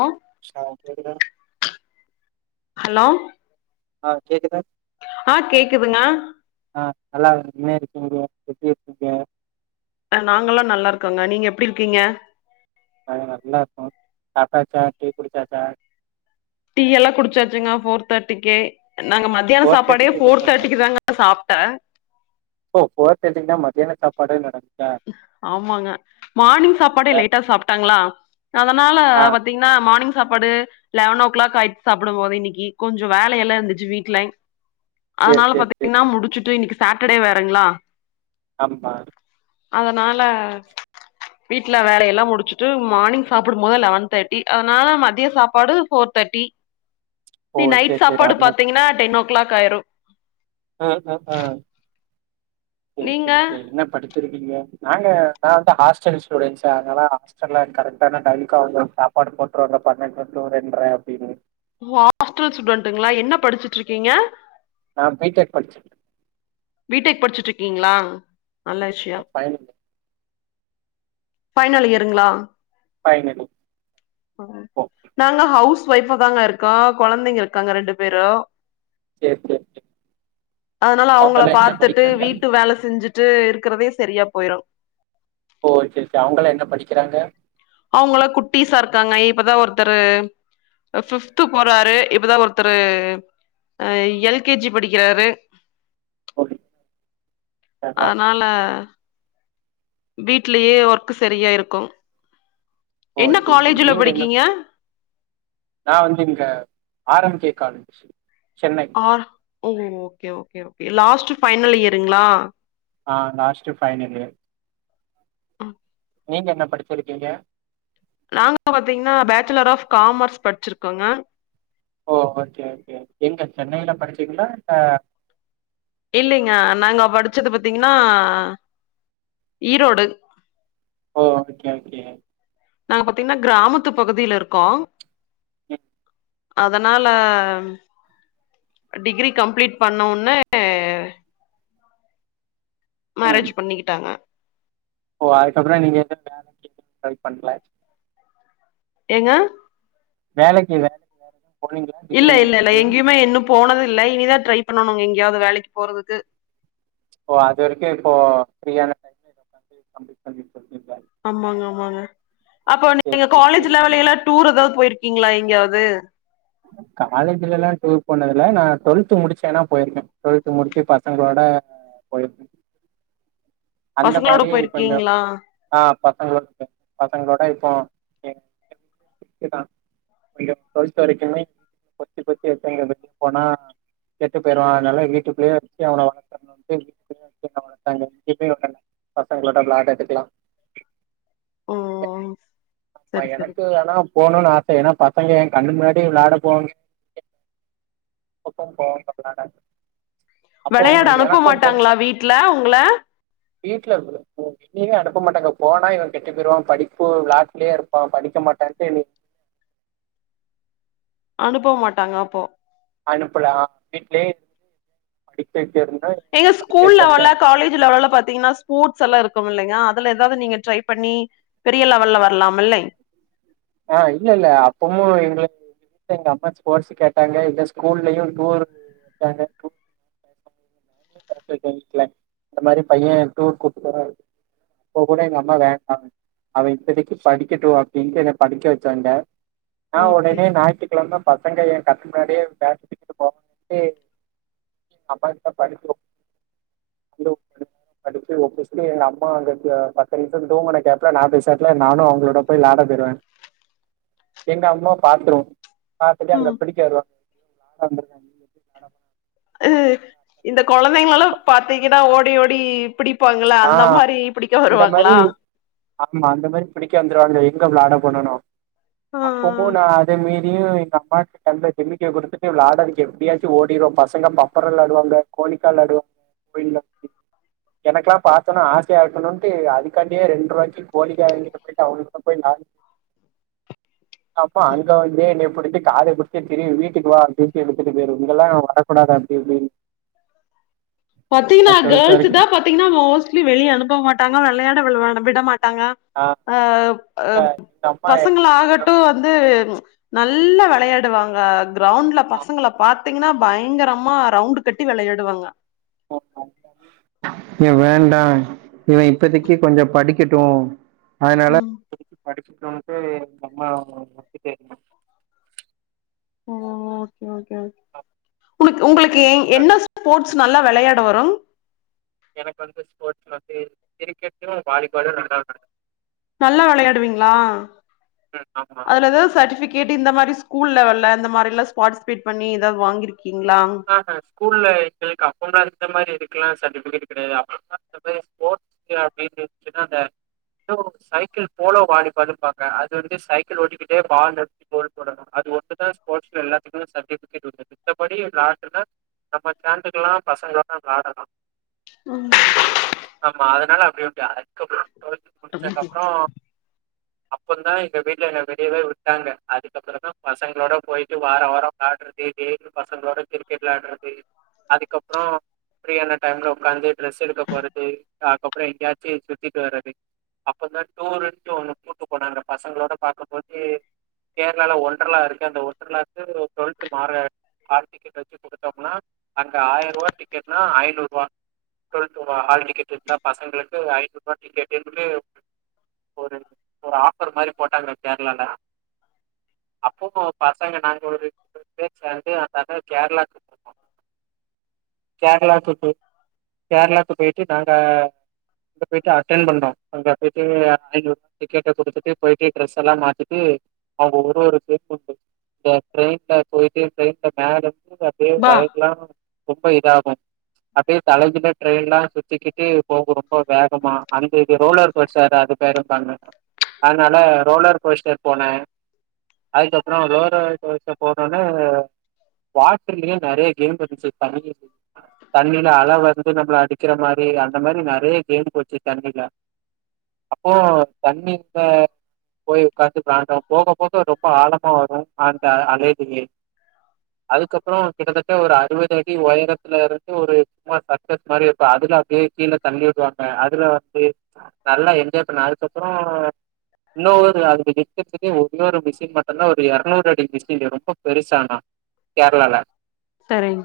ஆ [unintelligible] hello ஆ கேக்குதா ஆ கேக்குதுங்க ஆ நல்லா இன இருக்கீங்க எப்டி இருக்கீங்க நாங்களல்லா நல்லா இருக்கோங்க நீங்க எப்டி இருக்கீங்க நாங்க நல்லா இருக்கோ சாப்ட்டாச்சா டீ குடிச்சாச்ச டீ எல்லா குடிச்சாச்சுங்க ஃபோர் தேர்ட்டிக்குே நாங்க ம மத்தியான ஃபோர் சாப்பாடே தேர்ட்டிக்கு ஃபோர் குடுத்தாச்சா தேட்டிக்கு தாங்க சாப்ட்டே ஓ ஃபோர்த்தேடிக்தா மதியான சப்பாடே நடக் ஆமாங்க மார்னிங் சாப்பாடே அ லேட்டா சாப்ட்டாங்ளா அதனால ஆ பாத்தீங் னா மார்னிங் சாப்பாடு லெவன் ஓ க்ளாக் ஆயிட் சாப்பிடும் போது இன்னிக்கு கொஞ்சோ வேலையெல்லா இந்துச்சு வீட்லேங் [inaudible] அதனால சேரி சேரி பாத்தீங்ன்னா முடிச்சுட்டு இன்னிக்கு சேட்டடே வேறங்ளா அம்மா அதனால வீட்டுல வேல எல்லா முடிச்சுட்டு மார்னிங் சாப்பிடும் போது லெவன் தேர்ட்டி அதனால மத்திய சாப்பாடு four thirty [inaudible] O the night சேரி சேரி சாப்பாடு அதுனா பாத்தீங்கன்னா டென் ஓ கிளாக் ஆயிரு ஹ ஹ ஹ செரி நீங்க செரி செரி இன்ன படிக் இருக்கீங்க நாங்க நா வந்து ஹாஸ்டல் ஸ்டுடன்ட்ஸ்ஸா அதனால கரெக்டான டைம்க்கு அவுங்க சாப் பாடு போட்டுருவாங்க பன்னெண்ட்ற டூ ரெண்ற அப்டின்னு ஓ ஹாஸ்டல் ஸ்டுடன்டுங்களா என்ன படிச்சுட்டு இருக்கீங்க நா பி டெக் படிச்சி பீ டெக் படிச்சுட்டு இருக்கீங்ளா நல்லா விஷயோ பைனல் பைனல் இயருங்ளா? பைனல் நாங்க ஹவுஸ் ஒய்ஃப தாங்க இருக்கோ கொழந்தைங்க இருக்காங்க ரெண்டு பேரும் சேரி சேரி அதனால அவங்கள அவங்கல்லா என்ன பாத்துட்டு படிக்கிறாங்க வீட்டு வேல செஞ்சுட் டு இருக்கறதே சரியா போயிரு ஓகேக்கா அவங்கள்ளா என்ன படிக்கிறாங்க அவங்கள்ளா குட்டிஸா இருக்காங்க இப்பதா ஒருத்தரு ஃபிப்து போறாரு இப்பதா ஒருத்தரு அ எல் கே ஜி படிக்கிறாரு ஓ படிக்கிறாங்களா அனால வீட்லயே ஒர்க்கு சரியா இருக்கு ஓ என்ன சரி சரி காலேஜில நீங்க என்ன படிக்கீங்க? நா வந்து இங்க R M K college Chennai ஆ ஓ okay okay okay last final இயருங்ளா? ஆ லாஸ்ட்டு ஃபைனல் இயர் நீங்க என்ன படிச்சிருக்கீங்க? நாங்க பாத்தீங்கன்னா பேச்சுலர் ஆஃப் காமர்ஸ் படிச்சிருக்கோங்க ஓ ஓகே ஓகே எங்க சென்னையில படிச்சிங்ளா இல்ல இல்லைங்க நாங்க படிச்சது பாத்தீங்கன்னா ஈரோடு ஓ ஓகே ஓகே நாங்க பாத்தீங்கன்னா கிராமத்து பகுதியில இருக்கோ ம் அதனால டிகிரி கம்ப்ளீட் பண்ண வொன்னே ம் மேரேஜ் பண்ணிக்கிட்டாங்க ஓ அதுக்கப்புறோ நீங்க எது வேலைக்கி ட்ரை பண்ல ஏங்க வேலைக்கிங்க இல்ல இல்ல இல்ல எங்கயுமேஇன்னு போனது இல்லஇனிதா ட்ரை பண்ணணு எங்கியாவது வேலைக்கு போறதுக்கு ஓ அது வரைக்கும் இப்போ ஃப்ரீ ஆன டைம் [inaudible] ஆமாங்க ஆமாங்க அப்போ சரி நீங்க சரி காலேஜ் சரி லெவலல்ல எல்லா டூர் ஏதாவது போயிருக்கீங்ளா எங்கேயாவது காலேஜ்ல எல்லா டூர் போனதுல நா டுவெல்த் முடிச்சி வேனா போயிருக்கே டுவெல்த் முடிச்சு பசங்களோட அ போயிருக்கங்கா அந்த பசங்களோட மாரி கொஞ்சோ போயிருக்கீங்களா? ஆ பசங்களோ பசங்களோட இப்போ எங் [unintelligible] நீங்க பல்ஸ் அரக்குனா பொத்தி பொத்தி வச்சங்க போனா கெட்டு போய்ரு அதுனால வீட்டுகுள்ளேயே வச்சு அவன வளத்தாங்க [inaudible] வளத்தாங்க இப்பயு வுடல பசங்களோட விளாடுரதுக்கலா ஓ! ஆமா சரி சரி. எனக்கு வேணா போணுனு ஆச ஏன்னா பசங்க எ கண்ணு முன்னாடியே வெளாட போவாங்க சுத்தோ போ பண்ணாட வெளையாட அனுப்ப மாட்டாங்களா வீட்டு்ல உங்கள வீட்ல [unintelligible] லீவே அனுப்ப மாட்டாங்க போனா இவே கெட்டு போயிடுவான் படிப்பு வெளாட்டு்லேயே இருப்பா படிக்க மாட்டான்ட்டு இனி அனுப்ப மாட்டாங்க அப்போ அனுப்புல ஆ வீட்லயே இருந்து படிக்க வச்சு இருந்தா ஏங்க ஸ்கூல் லெவல்லா காலேஜ் லெவல்ல வேல பாத்தீங்கன்னா ஸ்பூர்ட்ஸ் எல்லாம் இருக்கும்லங்கே அதுல ஏதாவ்து நீங்க ட்ரை பண்ணி பெரிய லெவல்ல வரலாம் மில்லை ஆ இல்லல்ல அப்பமும் எங்களு எங்க அம்மா ஸ்போர்ட்ஸ் கேட்டாங்க இல்ல ஸ்கூல்லயும் டூர் வச்சாங்க ஏ தெருஞ்சுக்கல இந்த மாதிரி பையே டூர் கூப்டு போறாரு அப்ப கூட எங்க அம்மா வேண்டாம் அவே இப்பதக்கீ படிக்கட்டும் அப்டின்டு படிக்க வச்சாங்க நா ஓகே ஒடனே ஞாயித் எல்லா தா பசங்க ஏ கண் முன்னாடியே பேட்டு தூக்கிட்டு போவாங்க அப்ப இப்போ படிப்பு லோக்கட் [unintelligible] அடுத்து‌ ஓ கிறிஸ்டியோட அம்மா அங்க பக்கக்கு தூங்கன கேப்பல நா பெசாட்ல நானும் அவங்களோட போய் வெளாட போய்டுவே எங்க அம்மா பாத்துரும் பாத்துட்டு அங்க ம் பிடிக்க வருவாங் [inaudible] இந்த கொழந்தைங்கள எல்லா பாத்தீங்கனா ஓடி ஓடி இருப்பாங்கள் றன் ‌ல ஆ அந்த மாரரபிடிக்க அந்த மாரி வருவாங்களா ஆமா அந்த மாதிரி பிடிக்க வந்துடுவாங்க எங்க வெளாட பண்ணணு ஆ அப்பமும் நா அத மீறியு எங்க அம்மாட்ட நல்லா டிமிக்கிய குடுத்துட்டு வெளாடவக்கே எப்படியாச்சும் ஓடிர்வோ பசங்க பப்பரோ வெளாடுவாங்க கோளிக்கால் வெளாடு இப்ப இல்ல என்னக்கா பாத்தோனா ஆசையா இருக்கணும்ன்ட்டு அதுக்காடியே ரெண்ட் ருவாக்கி கோலிகா அவங்கிட்ட போயிட்டு அவங்கிட்ட போய் நா அப்போ அங்க வந்து என்னப்புடிச்சு காத பிடிச்சுட்டு திரிவி வீட்டுக்கு வா அப்டின்டு இழுத்துட்டு போய்ரு இங்க எல்லா வரக்கூடாது அப்டி இப்டின் பத்தீங்ன்னா டுவெல்த் கேர்ள்ஸ் வரைக்கு தா பாத்தீங்கன்னா மோஸ்ட்லி வெளியே அனுப்ப மாட்டாங்க வெ‌ளையாட விட மாட்டாங்க ஆ அ அப் எங்க அம்மா பசங்களாக ட்டு வந்து நல்லா வெளையாடுவாங்க கிரௌண்ட்ல பசங்கள பாத் தீங்கனா பயங்கரமா ரவுண்டு கட்டி வெளயாடுவாங்க நீ வேண்டா இவே இப்பதிக்கு கொஞ்சோ படிக்கட்டு அதனால ம் இப்ப தக்கி படிச்சிட்டுன்ட்டு அம்மா [inaudible] ஓ ஓகே ஓகே ஓகே உனக் உங்களுக்கு என்ன ஸ்போட் ஸ் நல்லா வெளையாட வரும் எனக்கு வந்து ஸ்போர்ட்ஸ்ல வந்து கிரிக்கெட்டு வாலிபாலு நல்லா வெள நல்லா வெளயாடுவீங்களா ம் ஆமா அதுல ஏதாவ்து சட்டிஃபி கேட்டு இந்த மாரி ஸ்கூல் லெவல்ல அந்த மாரிலா பார்ட்சிபேட் பண்ணி எதாவது வாங்கிருக்கீங்ளா ஸ்கூல்ல எங்களுக்கு அப்பல்லா இந்த மாரி இதுக்கலா சர்டிபிகேட் கெடையாது அப்பல்லா இந்த மாரி ஸ்போர்ட்ஸ் இங்கதா பிரைஸு இல்லனா அந்த இன்னு சைக்கிள் போலோ வாலிபாலும்பாங்க அது வந்து சைக்கிள் ஓடிக்கிட்டே பாலு கோல் போடணுஅது ஒண்ணு தா ஸ்போர்ட்ஸ்ல எல்லாத்துக்கு சர்ட்டிபிகேட் உண்டு மித்தப்படி பிரதர் நம்ம சேந்துகலா பசங்கலா விளாடலா ம் ஆமா அதனால அப்டி அப்டி அதுக்கப்ற டுவல்த் முடிச்சதுக்கப்ற அப்பந்தா எங்க வீட்ல என்ன வெளியவே விட்டாங்க அதுக்கப்ற தா பசங்களோட போய்ட்டு வார வார விளாட்றது டெய்லி பசங்களோட கிரிக்கெட் விளாடுறது அதுக்கப்றோ பிரீயான டைம்ல உட்காந்து ட்ரெஸ் எடுக்க போறது அக்கப்றோ எங்கயாச்சு சுத்திட்டு வரது அப்பதா டூர்ன்ட்டு ஒன்னு கூட்டு போனாங்க பசங்களோட பாக்க போது கேரளால ஒன்றல்லா இருக்கு அந்த ஒன்றலாக்கு ட்வெல்த் மாற ஹால் டிக்கெட்ட வச்சு அப்னா அங்க ஆயருவா டிக்கெட்னா ஐநூறுவா டுவெல்த் ஹால் டிக்கெட் இருந்தா பசங்களுக்கு ஐநூறுவா டிக்கெட்டுன்ட்டு ஒரு ஒரு ஆஃபர் மாரி போட்டாங்க கேரளால அப்பவு பசங்க நாங்க ஒரு முப்பது பேர் சேந்து அந்த கேரளா கேரளாக்கு போ கேரளாக்கு போயிட்டு நாங்க அங்க போய்ட்டு அட்டென் பண்ணோ அங்க போய்ட்டு ஐநூறு டிக்கெட்ட குடுத்துட்டு போயிட்டு டிரெஸ் எல்லா மாத்திட்டு அவங்க ஒரு ஒரு சேக் மண்ட்டு இந்த ட்ரெயின்ல போயிட்டு ட்ரெயின்ல மேல இருந்து அப்டியே பா வய்ர்ல்லா ரொம்ப இதாகு அப்டியே தலகீழ ட்ரெயின்லா சுத்திக்கிட்டு போகு ரொம்ப வேகமா அந்த இது ரோலர் கோஸ்டர் அந்த இது பேருப்பாங்க அதனால ரோலர் கோஸ்டர் போன அதுக்கப்றோ ரோலர் கோஸ்டர் போனோன வாட்டர்லயே நெறய கேம் இருந்துச்சு தண்ணி தண்ணில அல வந்து நம்மள அடிக்கிற மாரி போய்ல அந்த மாரி நெறய கேம் போச்சு தண்ணில அப்போ தண்ணீ ந்த போய் உக்காந்து விளான்டோ போக போக ரொம்ப ஆழமா வரு அந்த அலைலயே அதுக்கப் கிட்டதட்ட ஒரு அறுவதடி உயரத்தல இருந்து ஒரு சும்மா சர்க்கஸ் மாரி வந்து அதுல அப்டியே கீழ தள்ளி விடுவாங்க அதுல வந்து நல்லா என்ஜாய் பண்ண அதுக்கப்றோ இன்னொரு அது வக்கதுகே இன்னொரு மிஷின் மட்டுதா ஒரு இரநூறு அடி மிஷின் ரொம்ப பெருசா ஆனா கேரளால தரிங்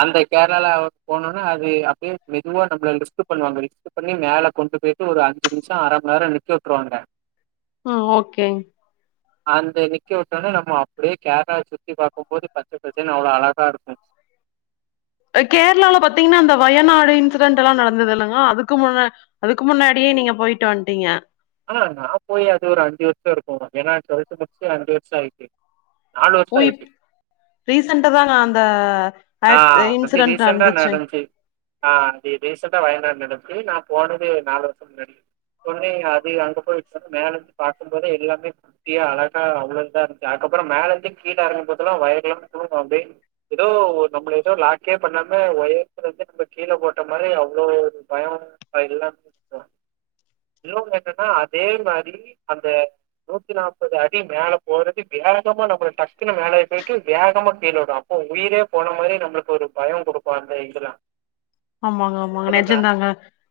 அந்த கேரளால போனனோனே அது அப்டியே மெதுவா நம்மள லிஃப்ட் பண்ணுவாங்க லிஃப்ட் பண்ணி மேல கொண்டு போயிட்டு ஒரு அஞ்சு நிமிச அரமன்நேர நிக்க விட்ருவாங்க ஆ ஓகே அந்த நிக்க விட்டோனே நம்ம அப்டியே கேரளாவ சுத்தி பாக்குபோது பச்ச பசேல்னு அவ்ளோ அழகா இருக்கு அ கேரளால பாத்தீங்கன்னா அந்த வயநாடு இன்சிடென்ட்ல்லா நடந்தது இல்லங்க அதுக்கு முன்ன அதுக்கு முன்னாடியே நீங்க போயிட்டு வந்ட்டீங்க ஆ நா போய் அது ஒரு அஞ்சு வருஷ இருக்கு ஏன்னா டுவல்த்து முடிச்சு அஞ்சு வருஷ ஆய்ட்டு ஓய்ப் ரீசண்ட்டா தா நா அந்த ஆ ஆக் அப்டி இன்சிடென்ட் ரீசன்ட்டா நடந்துச்சு நடந்ச்சு ஆ அது ரீசெண்டா வயநாடுல நடந்துச்சு நா போனது நாலு வருஷ முன்னாடி உடனே அது அங்க போயிட்டு மேல இருந்து பாக்கும் போது எல்லாமே கீழ அழகா அவ்ளோ இதா இருந்துச்சு அதுக்கப்பறோ மேல இருந்து கீழ இறங்கும் போதுலா வயிர்லா கூசும் அப்டி இதோ ஓ நம்மள ஏதோ லாக்கே பண்ணாம ஒயரத்துல இருந்து நம்மல கீழ போட்ட மாரி அவ்ளோ ஒரு பயம் அ எல்லாம இவுங்க இன்னொன்னு என்னன்னா அதே மாரி அந்த நூத்தி நாற்பது அடி மேல போறது வேகமா நம்மல டக்குனு மேலே போயிட்டு வேகமா கீழ விடு அப்ப உயிரே போன மாரி நம்மளுக்கு ஒரு பயோ குடுக்கு அந்த இதுலா ஆமாங்க ஆமாங்க நெஜதாங்க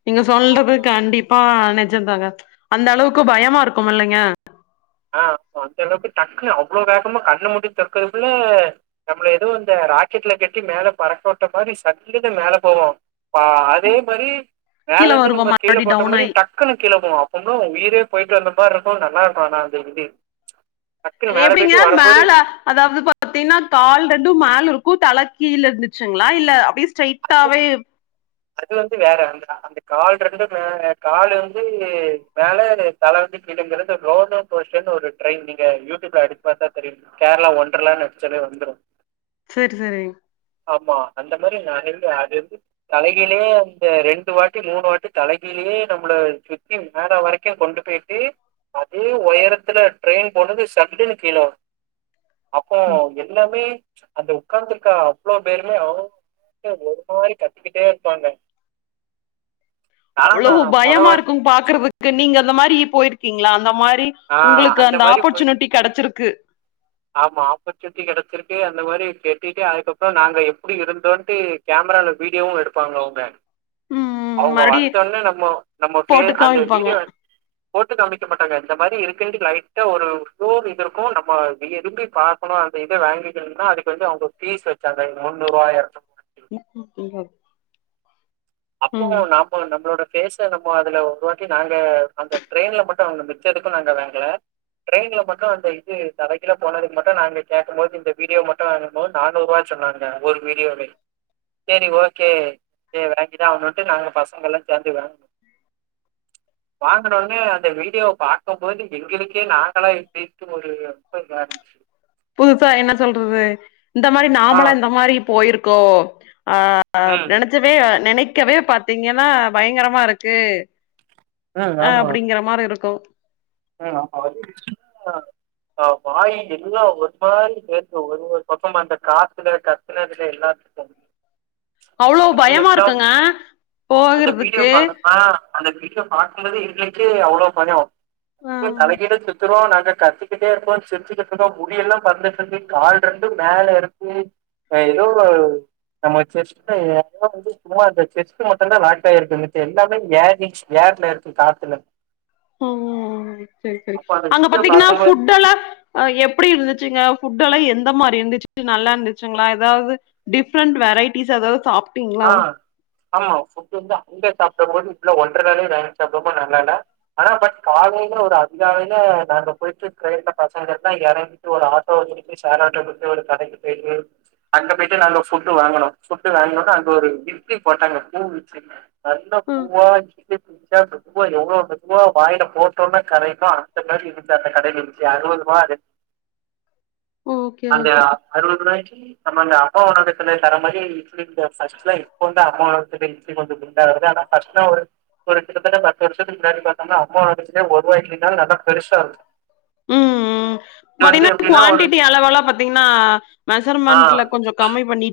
நீங்க சொல்றது ஆமா கண்டிப் பபா நெஜம்தாங்க அந்த அளவுக்கு பயமா இருக்கும் இல்லைங்க ஆ அந்த அளவுக்கு டக்குன்னு அவ்ளோ வேகமா கண்ண மூடி தெறக்குறத்குள்ள நம்மள எதோ இந்த ராக்கெட்ல கட்டி மேல பறக்கோட்ட மாரி சல்லுனு மேல போவோ பா அதே மாரி மேல கீழ இருந்து வருவோம் நம்மல கீழ மறுபடி போட்ட டவுன் மாரி ஆயி டக் டக்குன்னு கீழ போகு அப்ப எதோ உயிரே போயிட்டு வந்த மார் இருக்கு நல்லா இருக்கு ஆனா அந்த இது டக்குன்னு மேல எப்படிங்க போயிட்டு வரும்போது மேல அதாவுது பா த்தீனா கால் ரெண்டு மேல் இருக்கு தல கீழ இருந்துச்சுங்ளா இல்ல அப்டி அது ஸ்ட்ரைட்டாவே அது வந்து வேற அந்த அந்த கால் ரெண்டு மேல கால் வந்து மேல தல வந்து கிடுங்கறது ரோலோர் கோஸ்டர்னு ஒரு ட்ரெயின் நீங்க யூடியூப்ல அடிச்சி பாத்தா தெரியும் கேர்ளா ஒன்டர்லா னு அடிச்சாலே வந்துரு சேர் செரி ஆமா அந்த மாரி நறையா அது வந்து தலகீழே அந்த ரெண்டு வாட்டி மூணு வாட்டி தலகீழே நம்ள யே மேல வரைக்கு கொண்டு போயிட்டு அதே உயரத்துல ட்ரெயின் போனது சல்லுன்னு கீழ வ அப்போ எல்லாமே அந்த உட்கார்ந்துருக்கா அவ்ளோ பேருமே ஓ ஒரு மாரி கத்திக்கிட்டே இருப்பாங்க அவ்ளோ நானா மொத பயமா வாட்டி இருக்கு பாக்குறதுக் கு நீங்க அந்த மாரி போய்ருக்கீங்ளா அந்த மாரி ஆ உங்களுக்கு அந்த மாரி போய் ஆப்பர்ச்சுனிட்டி கெடச்சிருக்கு ஆமா ஆப்பர்ச்சுனிட்டி கெடச்சிருக்கு அந்த மாரி கேட்டிங்க அதுக்கப்றோ நாங்க எப்டி இருந்தோன்ட்டு கேமரால வீடியோவு எடுப்பாங்க அவுங்க ம் அவுங்க மறுபடி வந்தோன்னே நம்மோ நம்ம பேர் போட்டு அந்த காமிப்பாங்க வீடியோ போட்டு காமிக்க மாட்டாங்க அது இந்த மாரி இருக்குன்ட்டு லைட்டா ஒரு போன் இது இருக்கு நம்ம விரும்பி பாக்ணு அந்த இத வாங்கிட்டு வந்தா அது அது வந்து அவுங்க ஃபீஸ் வச்சாங்க முன்னூர்வா இரணு ம் ம் [inaudible] அப்போ நாம் அப்போ நம்ளோட ஃபேஸ நம்ம அதுல உருவாக்கி நாங்க அந்த ட்ரெயின்ல மட்டு வாங்னோ மிச்ச எதுக்கு நாங்க வாங்கல ட்ரெயின்ல மட்டு அந்த இது தல கீழ போனதுக்கு மட்டு நாங்க கேட்கும் போது இந்த வீடியோ மட்டு அனுப் அமொண்ட் நானூறுவா சொன்னாங்க ஒரு வீடியோவே செரி ஓகே சேர் வாங் இதா அவனுட்டு நாங்க பசங்க எல்லா சேந்து வாங்கு வாங்குன உடனே அந்த வீடியோவ பாக் க்கும் போது எங்களுக்கே நாங்களா இப்டின்ட்டு ஒரு ரொம்ப இதா இருன்ச்சு புதுசா என்ன சொல்றது இந்த மாரி ஆ நாமலா இந்த மாரி போயிருக்கோ ஆ அ ம் நெனைச்சவே நெனைக்கவே பாத்தீங்கன்னா பயங்கரமா இருக்கு ம் ஆமா அப்டிங்கிற மார் இருக்கு ம் [unintelligible] வாய் எல்லா ஒரு மாரி கேக்கு ஒரு ஒரு பக்கம் அந்த காத்துல கத்துனதுல எல்லாத்துக்கு அவ்ளோ முடி பயமா எல்லாம் இருக்குங்க அந்த வீடியோ போகறதுக்கு பாத்தனா அந்த வீடியோப் பாக்கும்போதே இங்கக்கு அவ்ளோ பயோ ஆ த்துறோ நாங்க கத்திக்கிட்டே இருக்கோ சிரிச்சுகிட்ருக்கோ முடி எல்லாம் பறந்துட்ருந்து கால் ரெண்டும் மேல இருக்கு அ எதோ ஒரு நம்ம செஸ்ட்டு [unintelligible] சும்மா அந்த செஸ்ட்டு மட்டுந்தா லாக்காயிருக்கு மிச்ச எல்லாமே ஏரிங்ஸ் ஏர்ல இருக்கு காத்துல ம் ம் ம் செரி செரி அப்ப அந்த அங்க வீடியோ பாத்தீங்கனா பாக்கும்போது ஃபுட் எல்லா அ எப்டி இருந்துச்சுங்க ஃபுட் எல்லா எந்த மாரி இருந்துச்சு நல்லா இருந்துச்சுங்ளா எதாவ்து டிஃப்ரெண்ட் வெரைட்டிஸ் எதாவ்து சாப் ஆ ஆமா ஃபுட்டு வந்து அங்க சாப்ட்டம்மோது இவ்ள ஒன்ற [unintelligible] நல்லால ஆனா பட் காலைல ஒரு அதிகாலைல நாங்க போயிட்டு ட்ரெயின்ல பாசஞ்சர்லா எறங்கிட்டு ஒரு ஆட்டோ வெச்சிட் ஷேர் ஆட்டோ குத்து ஒரு கடைக்கு போயிட்டு அங்க போயிட்டு நாங்க ஃபுட்டு வாங்கனோ ஃபுட்டு வாங்னோன்னே அங் க ஒரு கிட்டி போட்டாங்க பூ இட்லி நல்லா ம் வா [unintelligible] எவ்ளோ மெதுவா வாய்லப் போட்டோன்னே கரையுமோ அந்த மாரி இருக் இந்த அந்தக் கடைல இன்ச்சு அறுவதுருவா அது ஓகே அந்த ஓகே அறுவது ருவாய்க்கி நம்ம அங்க அம்மா உணவகத்துல தற மாரி இட்லி தோச் ஃபர்ஸ்ட்லா இப்ப வந்து அம்மா உணவகத்துல இட்லி கொஞ்ச குண்டாது ஆனா ஃபர்ஸ்ட்லா ஒரு ஒரு கிட்டத்தட்ட பத்து வருஷத்துக்கு முன்னாடி பாத்தம்னா அம்மா உணவகத்துல ஒர்வா இட்லிதாங் நல்லாப் பெருசா இருக்கு ம் ம் இது வந்து பாத்தீங்னா எப்டின்னா ஒரு குவான்டிட்டி அளவெல்லாம் பாத்தீங்னா ஆ மெஷர்மெண்ட்ல கொஞ்சம் கம்மி பண்ணிட்